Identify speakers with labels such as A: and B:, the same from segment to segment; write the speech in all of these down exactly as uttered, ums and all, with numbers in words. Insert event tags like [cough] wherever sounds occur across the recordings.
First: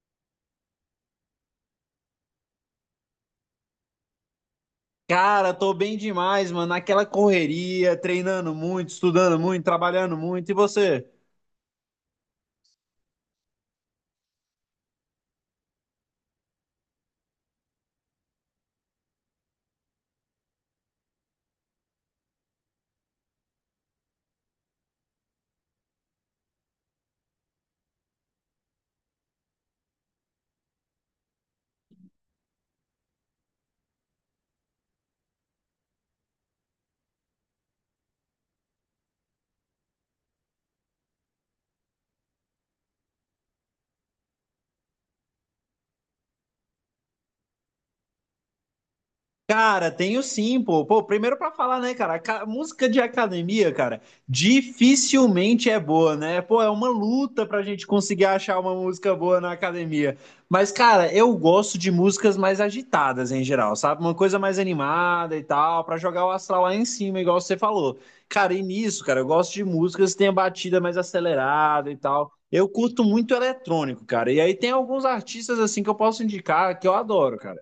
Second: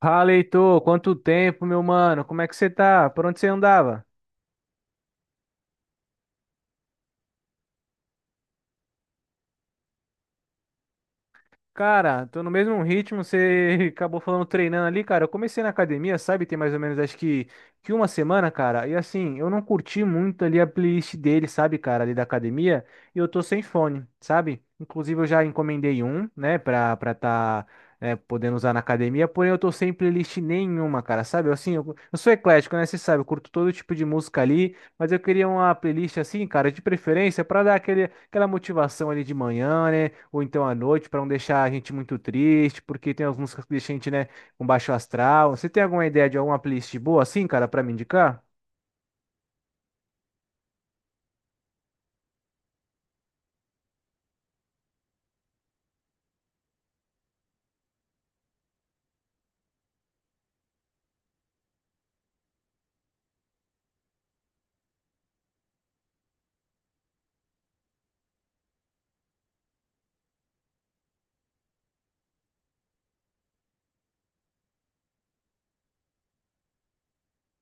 A: Fala, Heitor, quanto tempo, meu mano? Como é que você tá? Por onde você andava?
B: Cara, tô bem demais, mano. Naquela correria, treinando muito, estudando muito, trabalhando muito. E você?
A: Cara, tô no mesmo ritmo, você [laughs] acabou falando treinando ali, cara. Eu comecei na academia, sabe? Tem mais ou menos acho que, que uma semana, cara. E assim, eu não curti muito ali a playlist dele, sabe, cara, ali da academia. E eu tô sem fone, sabe? Inclusive eu já encomendei um, né, pra, pra tá, né, podendo usar na academia. Porém, eu tô sem playlist nenhuma, cara, sabe? Eu, assim, eu, eu sou eclético, né? Você sabe, eu curto todo tipo de música ali. Mas eu queria uma playlist assim, cara, de preferência, pra dar aquele, aquela motivação ali de manhã, né? Ou então à noite, para não deixar a gente muito triste, porque tem as músicas que deixam a gente, né, com baixo astral. Você tem alguma ideia de alguma playlist boa assim, cara, para me indicar?
B: Cara, tenho sim, pô. Pô, primeiro pra falar, né, cara? ca- Música de academia, cara, dificilmente é boa, né? Pô, é uma luta pra gente conseguir achar uma música boa na academia. Mas, cara, eu gosto de músicas mais agitadas em geral, sabe? Uma coisa mais animada e tal, pra jogar o astral lá em cima, igual você falou. Cara, e nisso, cara, eu gosto de músicas que tenham batida mais acelerada e tal. Eu curto muito eletrônico, cara. E aí tem alguns artistas assim que eu posso indicar que eu adoro, cara.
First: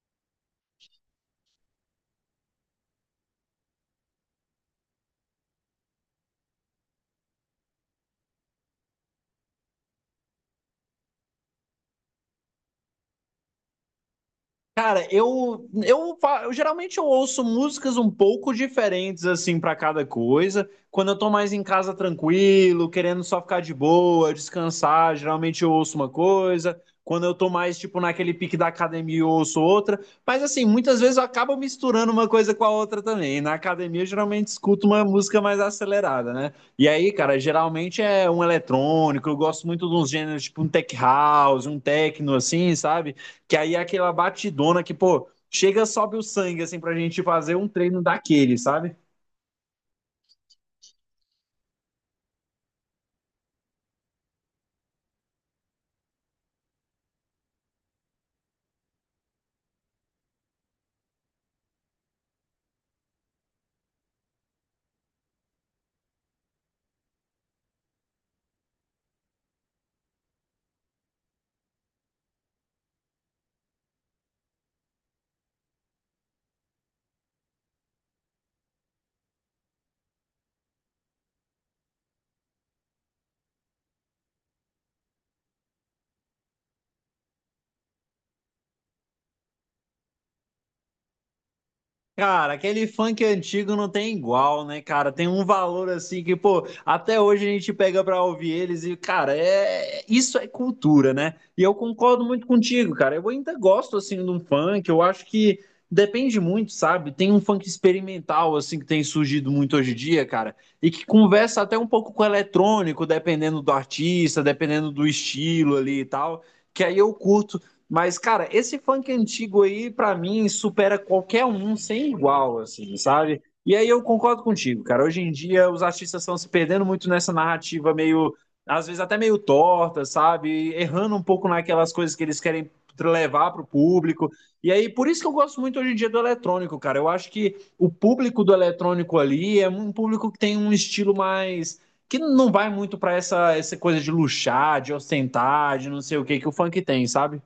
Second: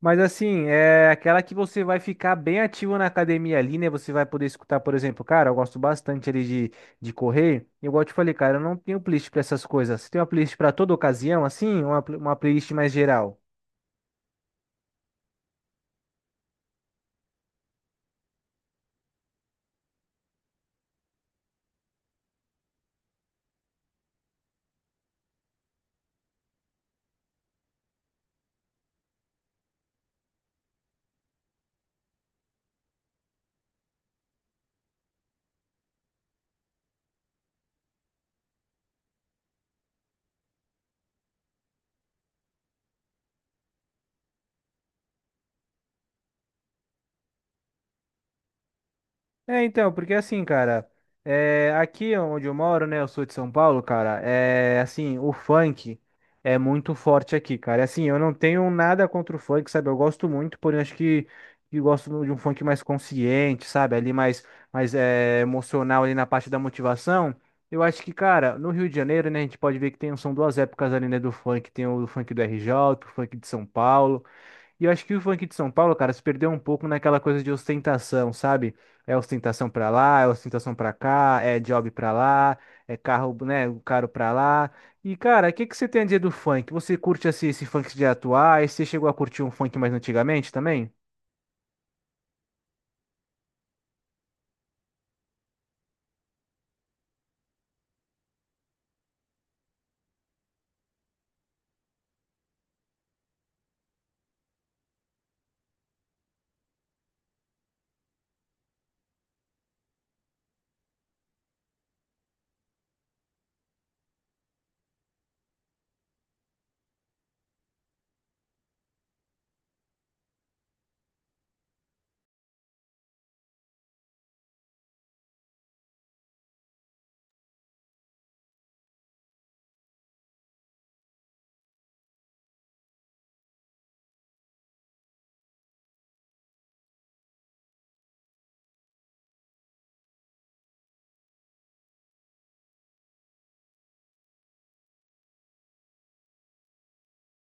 A: Mas assim, é aquela que você vai ficar bem ativo na academia ali, né? Você vai poder escutar, por exemplo, cara, eu gosto bastante ali de, de correr. E igual eu te falei, cara, eu não tenho playlist para essas coisas. Você tem uma playlist para toda ocasião, assim, ou uma, pl- uma playlist mais geral?
B: Cara, eu, eu, fa- eu geralmente eu ouço músicas um pouco diferentes assim pra cada coisa. Quando eu tô mais em casa tranquilo, querendo só ficar de boa, descansar, geralmente eu ouço uma coisa. Quando eu tô mais tipo naquele pique da academia, eu ouço outra. Mas assim, muitas vezes eu acabo misturando uma coisa com a outra também. Na academia eu geralmente escuto uma música mais acelerada, né? E aí, cara, geralmente é um eletrônico. Eu gosto muito de uns gêneros tipo um tech house, um techno assim, sabe? Que aí é aquela batidona que, pô, chega, sobe o sangue, assim, pra gente fazer um treino daquele, sabe?
A: É, então, porque assim, cara, é, aqui onde eu moro, né, eu sou de São Paulo, cara, é assim, o funk é muito forte aqui, cara. É assim, eu não tenho nada contra o funk, sabe? Eu gosto muito, porém acho que, que gosto de um funk mais consciente, sabe? Ali mais, mais é, emocional ali na parte da motivação. Eu acho que, cara, no Rio de Janeiro, né, a gente pode ver que tem, são duas épocas ali, né, do funk. Tem o funk do R J, o funk de São Paulo. E eu acho que o funk de São Paulo, cara, se perdeu um pouco naquela coisa de ostentação, sabe? É ostentação pra lá, é ostentação pra cá, é job pra lá, é carro, né, caro pra lá. E, cara, o que que você tem a dizer do funk? Você curte esse, esse funk de atuais? Você chegou a curtir um funk mais antigamente também?
B: Cara, aquele funk antigo não tem igual, né, cara? Tem um valor assim que, pô, até hoje a gente pega pra ouvir eles e, cara, é isso é cultura, né? E eu concordo muito contigo, cara. Eu ainda gosto assim de um funk, eu acho que depende muito, sabe? Tem um funk experimental assim que tem surgido muito hoje em dia, cara, e que conversa até um pouco com o eletrônico, dependendo do artista, dependendo do estilo ali e tal, que aí eu curto. Mas, cara, esse funk antigo aí, pra mim, supera qualquer um sem igual, assim, sabe? E aí eu concordo contigo, cara. Hoje em dia os artistas estão se perdendo muito nessa narrativa meio, às vezes até meio torta, sabe? Errando um pouco naquelas coisas que eles querem levar para o público. E aí, por isso que eu gosto muito hoje em dia do eletrônico, cara. Eu acho que o público do eletrônico ali é um público que tem um estilo mais. Que não vai muito para essa, essa coisa de luxar, de ostentar, de não sei o que que o funk tem, sabe?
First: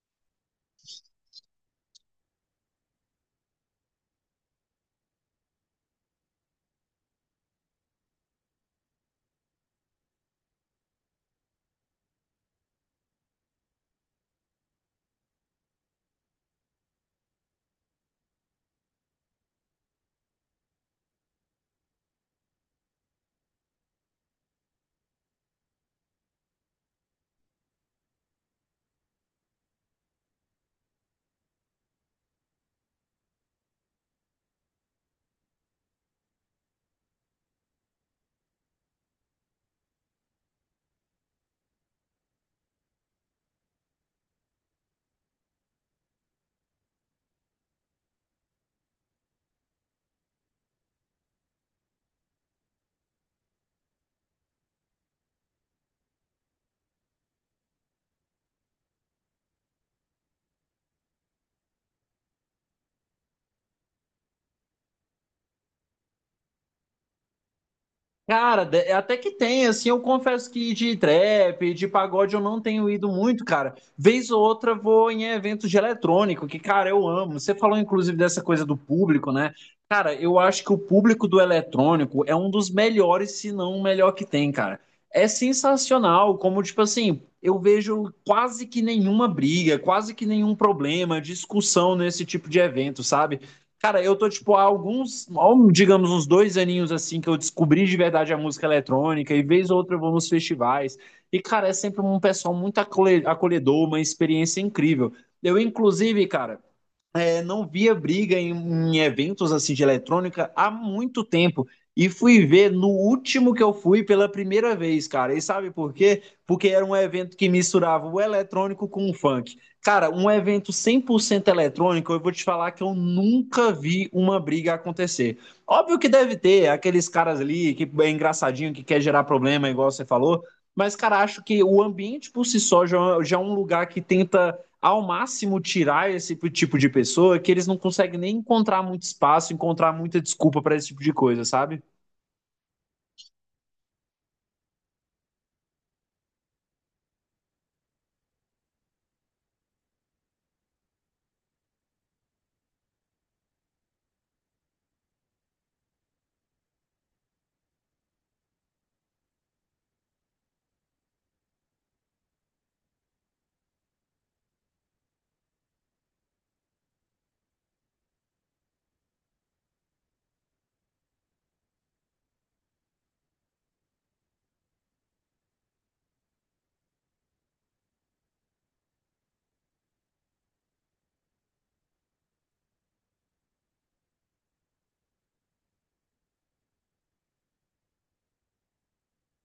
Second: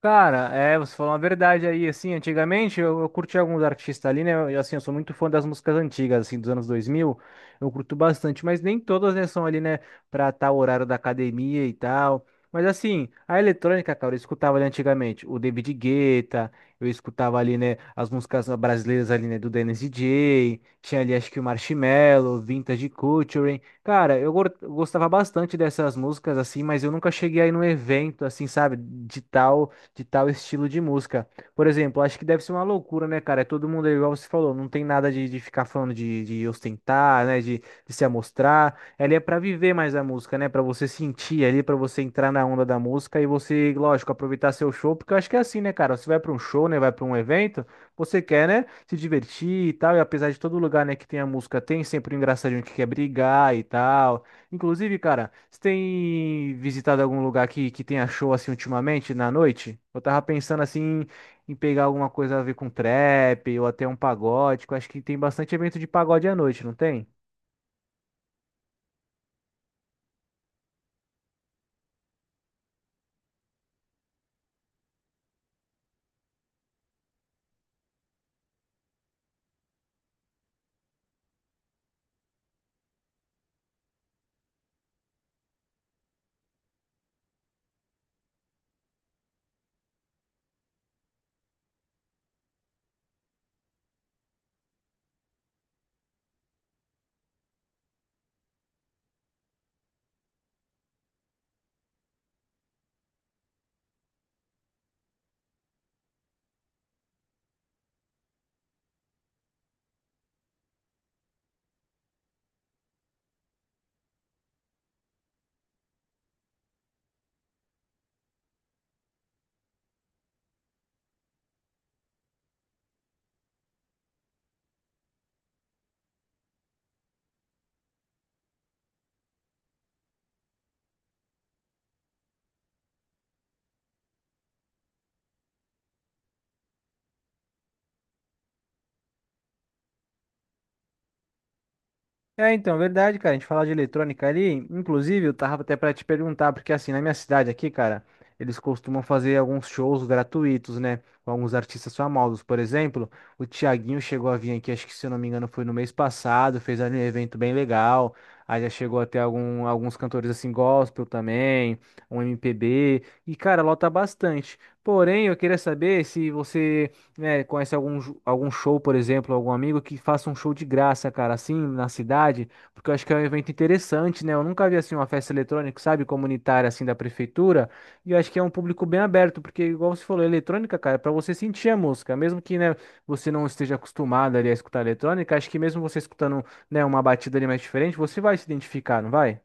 A: Cara, é, você falou uma verdade aí, assim, antigamente eu, eu curti alguns artistas ali, né, eu, assim, eu sou muito fã das músicas antigas, assim, dos anos dois mil eu curto bastante, mas nem todas, né, são ali, né, pra tal horário da academia e tal, mas assim, a eletrônica, cara, eu escutava ali antigamente o David Guetta, eu escutava ali, né, as músicas brasileiras ali, né, do Dennis D J, tinha ali, acho que o Marshmello, Vintage Culture, cara, eu gor- eu gostava bastante dessas músicas, assim, mas eu nunca cheguei aí num evento, assim, sabe, de tal de tal estilo de música. Por exemplo, acho que deve ser uma loucura, né, cara? É, todo mundo é igual você falou, não tem nada de, de ficar falando de, de ostentar, né, de, de se amostrar. Ela é pra viver mais a música, né, pra você sentir ali, pra você entrar na onda da música e você, lógico, aproveitar seu show, porque eu acho que é assim, né, cara? Você vai pra um show, né, vai pra um evento, você quer, né, se divertir e tal, e apesar de todo lugar, né, que tem a música, tem sempre um engraçadinho que quer brigar e tal. Inclusive, cara, você tem visitado algum lugar que, que tenha show assim ultimamente na noite? Eu tava pensando assim em pegar alguma coisa a ver com trap ou até um pagode, que eu acho que tem bastante evento de pagode à noite, não tem?
B: Cara, de- até que tem, assim, eu confesso que de trap, de pagode eu não tenho ido muito, cara. Vez ou outra eu vou em eventos de eletrônico, que, cara, eu amo. Você falou, inclusive, dessa coisa do público, né? Cara, eu acho que o público do eletrônico é um dos melhores, se não o melhor que tem, cara. É sensacional, como, tipo assim, eu vejo quase que nenhuma briga, quase que nenhum problema, discussão nesse tipo de evento, sabe? Cara, eu tô, tipo, há alguns, digamos, uns dois aninhos assim que eu descobri de verdade a música eletrônica, e vez ou outra eu vou nos festivais. E, cara, é sempre um pessoal muito acolhe- acolhedor, uma experiência incrível. Eu, inclusive, cara, é, não via briga em, em eventos assim de eletrônica há muito tempo. E fui ver no último que eu fui pela primeira vez, cara. E sabe por quê? Porque era um evento que misturava o eletrônico com o funk. Cara, um evento cem por cento eletrônico, eu vou te falar que eu nunca vi uma briga acontecer. Óbvio que deve ter aqueles caras ali que é engraçadinho, que quer gerar problema, igual você falou. Mas, cara, acho que o ambiente por si só já, já é um lugar que tenta ao máximo tirar esse tipo de pessoa que eles não conseguem nem encontrar muito espaço, encontrar muita desculpa para esse tipo de coisa, sabe?
A: É, então, verdade, cara. A gente falar de eletrônica ali, inclusive, eu tava até pra te perguntar, porque assim, na minha cidade aqui, cara, eles costumam fazer alguns shows gratuitos, né? Com alguns artistas famosos. Por exemplo, o Thiaguinho chegou a vir aqui, acho que se eu não me engano, foi no mês passado, fez ali um evento bem legal. Aí já chegou até algum, alguns cantores assim, gospel também, um M P B. E, cara, lota bastante. Porém, eu queria saber se você, né, conhece algum, ju- algum show, por exemplo, algum amigo que faça um show de graça, cara, assim, na cidade, porque eu acho que é um evento interessante, né? Eu nunca vi assim uma festa eletrônica, sabe, comunitária assim da prefeitura, e eu acho que é um público bem aberto, porque igual você falou, eletrônica, cara, é para você sentir a música, mesmo que, né, você não esteja acostumado ali a escutar eletrônica, acho que mesmo você escutando, né, uma batida ali mais diferente, você vai se identificar, não vai?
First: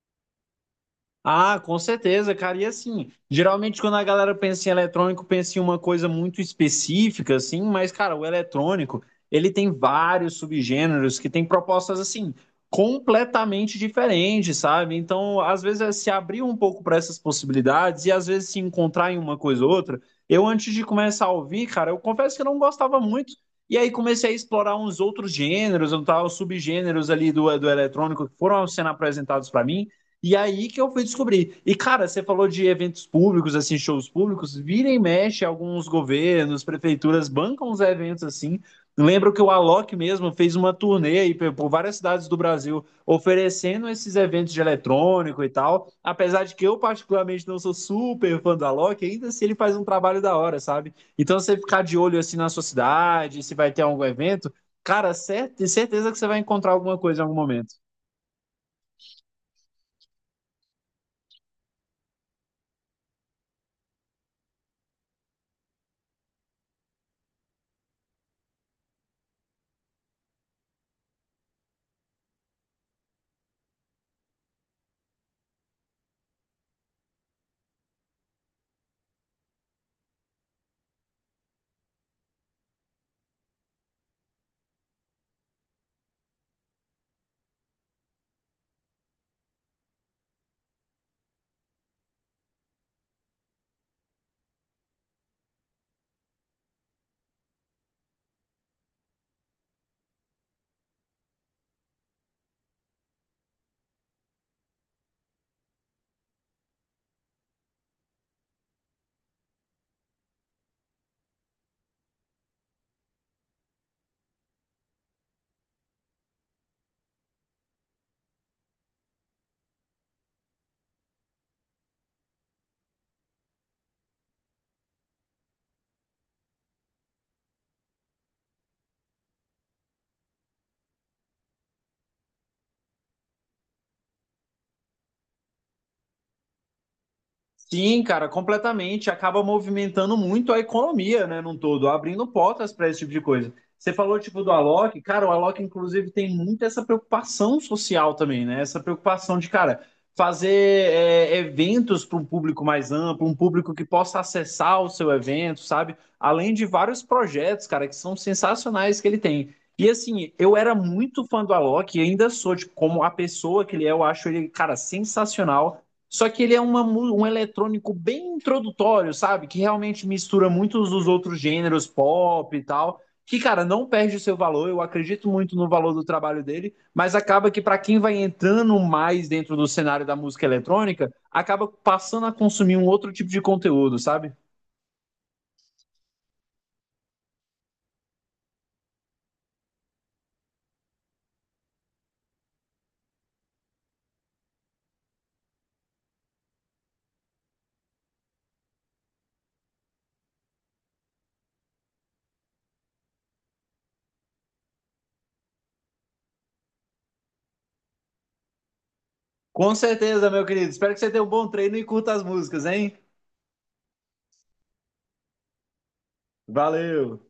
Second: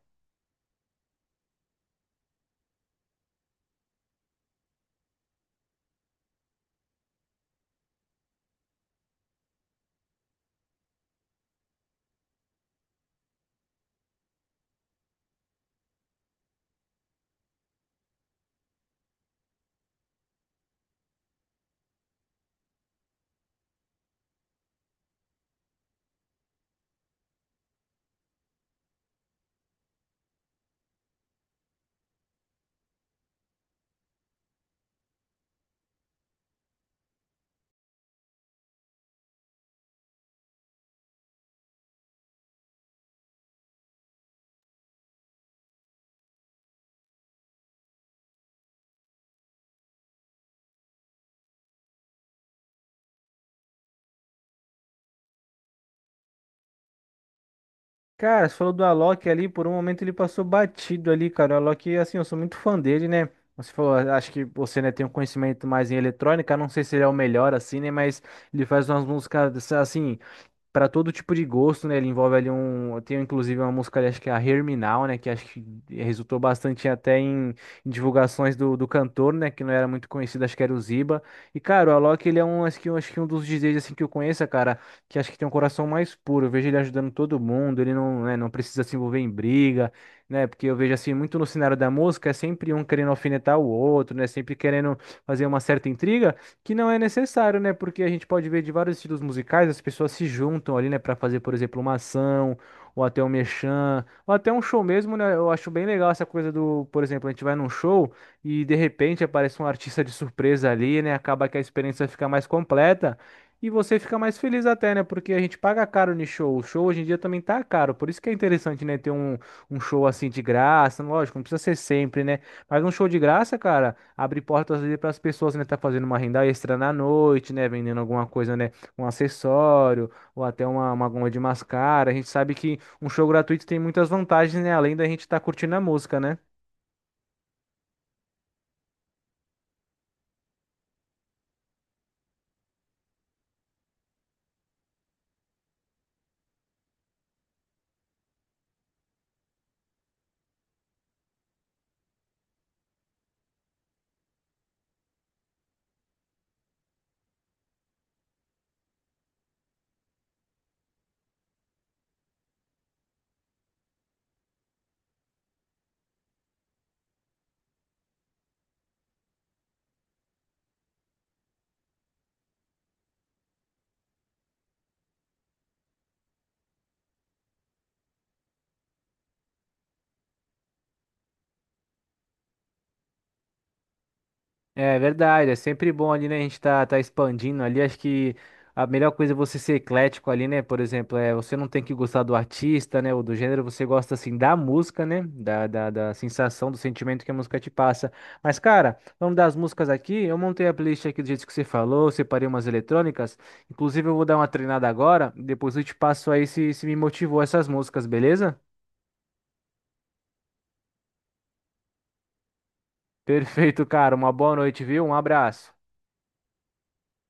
B: Ah, com certeza, cara. E assim, geralmente quando a galera pensa em eletrônico, pensa em uma coisa muito específica, assim, mas, cara, o eletrônico, ele tem vários subgêneros que tem propostas, assim, completamente diferentes, sabe? Então, às vezes, é se abrir um pouco para essas possibilidades e às vezes se encontrar em uma coisa ou outra. Eu, antes de começar a ouvir, cara, eu confesso que eu não gostava muito. E aí comecei a explorar uns outros gêneros, um tal, subgêneros ali do, do eletrônico que foram sendo apresentados para mim. E aí que eu fui descobrir. E, cara, você falou de eventos públicos, assim, shows públicos, vira e mexe, alguns governos, prefeituras bancam os eventos assim. Lembro que o Alok mesmo fez uma turnê aí pe- por várias cidades do Brasil oferecendo esses eventos de eletrônico e tal. Apesar de que eu, particularmente, não sou super fã do Alok, ainda se assim ele faz um trabalho da hora, sabe? Então você ficar de olho assim na sua cidade, se vai ter algum evento, cara, cert certeza que você vai encontrar alguma coisa em algum momento.
A: Cara, você falou do Alok ali, por um momento ele passou batido ali, cara. O Alok, assim, eu sou muito fã dele, né? Você falou, a- acho que você, né, tem um conhecimento mais em eletrônica, não sei se ele é o melhor, assim, né? Mas ele faz umas músicas, assim, para todo tipo de gosto, né? Ele envolve ali um. Tem inclusive uma música ali, acho que é a Herminal, né? Que acho que resultou bastante até em, em divulgações do, do cantor, né? Que não era muito conhecido, acho que era o Ziba. E, cara, o Alok, ele é um, acho que, acho que um dos D Js assim, que eu conheço, cara, que acho que tem um coração mais puro. Eu vejo ele ajudando todo mundo, ele não, né, não precisa se envolver em briga, né? Porque eu vejo assim, muito no cenário da música, é sempre um querendo alfinetar o outro, né? Sempre querendo fazer uma certa intriga. Que não é necessário, né? Porque a gente pode ver de vários estilos musicais, as pessoas se juntam ali, né, pra fazer, por exemplo, uma ação, ou até um merchan, ou até um show mesmo, né? Eu acho bem legal essa coisa do, por exemplo, a gente vai num show e de repente aparece um artista de surpresa ali, né? Acaba que a experiência fica mais completa e você fica mais feliz até, né? Porque a gente paga caro no show. O show hoje em dia também tá caro, por isso que é interessante, né, ter um, um show assim de graça, lógico, não precisa ser sempre, né? Mas um show de graça, cara, abre portas ali para as pessoas, né, tá fazendo uma renda extra na noite, né, vendendo alguma coisa, né, um acessório ou até uma, uma goma de mascara. A gente sabe que um show gratuito tem muitas vantagens, né, além da gente estar curtindo a música, né?
B: Sim, cara, completamente. Acaba movimentando muito a economia, né, num todo, abrindo portas para esse tipo de coisa. Você falou, tipo, do Alok, cara, o Alok, inclusive, tem muito essa preocupação social também, né? Essa preocupação de, cara, fazer é, eventos para um público mais amplo, um público que possa acessar o seu evento, sabe? Além de vários projetos, cara, que são sensacionais que ele tem. E assim, eu era muito fã do Alok e ainda sou, tipo, como a pessoa que ele é, eu acho ele, cara, sensacional. Só que ele é uma, um eletrônico bem introdutório, sabe? Que realmente mistura muitos dos outros gêneros pop e tal. Que, cara, não perde o seu valor. Eu acredito muito no valor do trabalho dele, mas acaba que, para quem vai entrando mais dentro do cenário da música eletrônica, acaba passando a consumir um outro tipo de conteúdo, sabe?
A: É verdade, é sempre bom ali, né? A gente tá, tá expandindo ali. Acho que a melhor coisa é você ser eclético ali, né? Por exemplo, é, você não tem que gostar do artista, né? Ou do gênero, você gosta assim da música, né? Da, da, da sensação, do sentimento que a música te passa. Mas, cara, vamos das músicas aqui. Eu montei a playlist aqui do jeito que você falou, separei umas eletrônicas. Inclusive, eu vou dar uma treinada agora. Depois eu te passo aí se, se me motivou essas músicas, beleza?
B: Com certeza, meu querido. Espero que você tenha um bom treino e curta as músicas, hein?
A: Perfeito, cara. Uma boa noite, viu? Um abraço.
B: Valeu!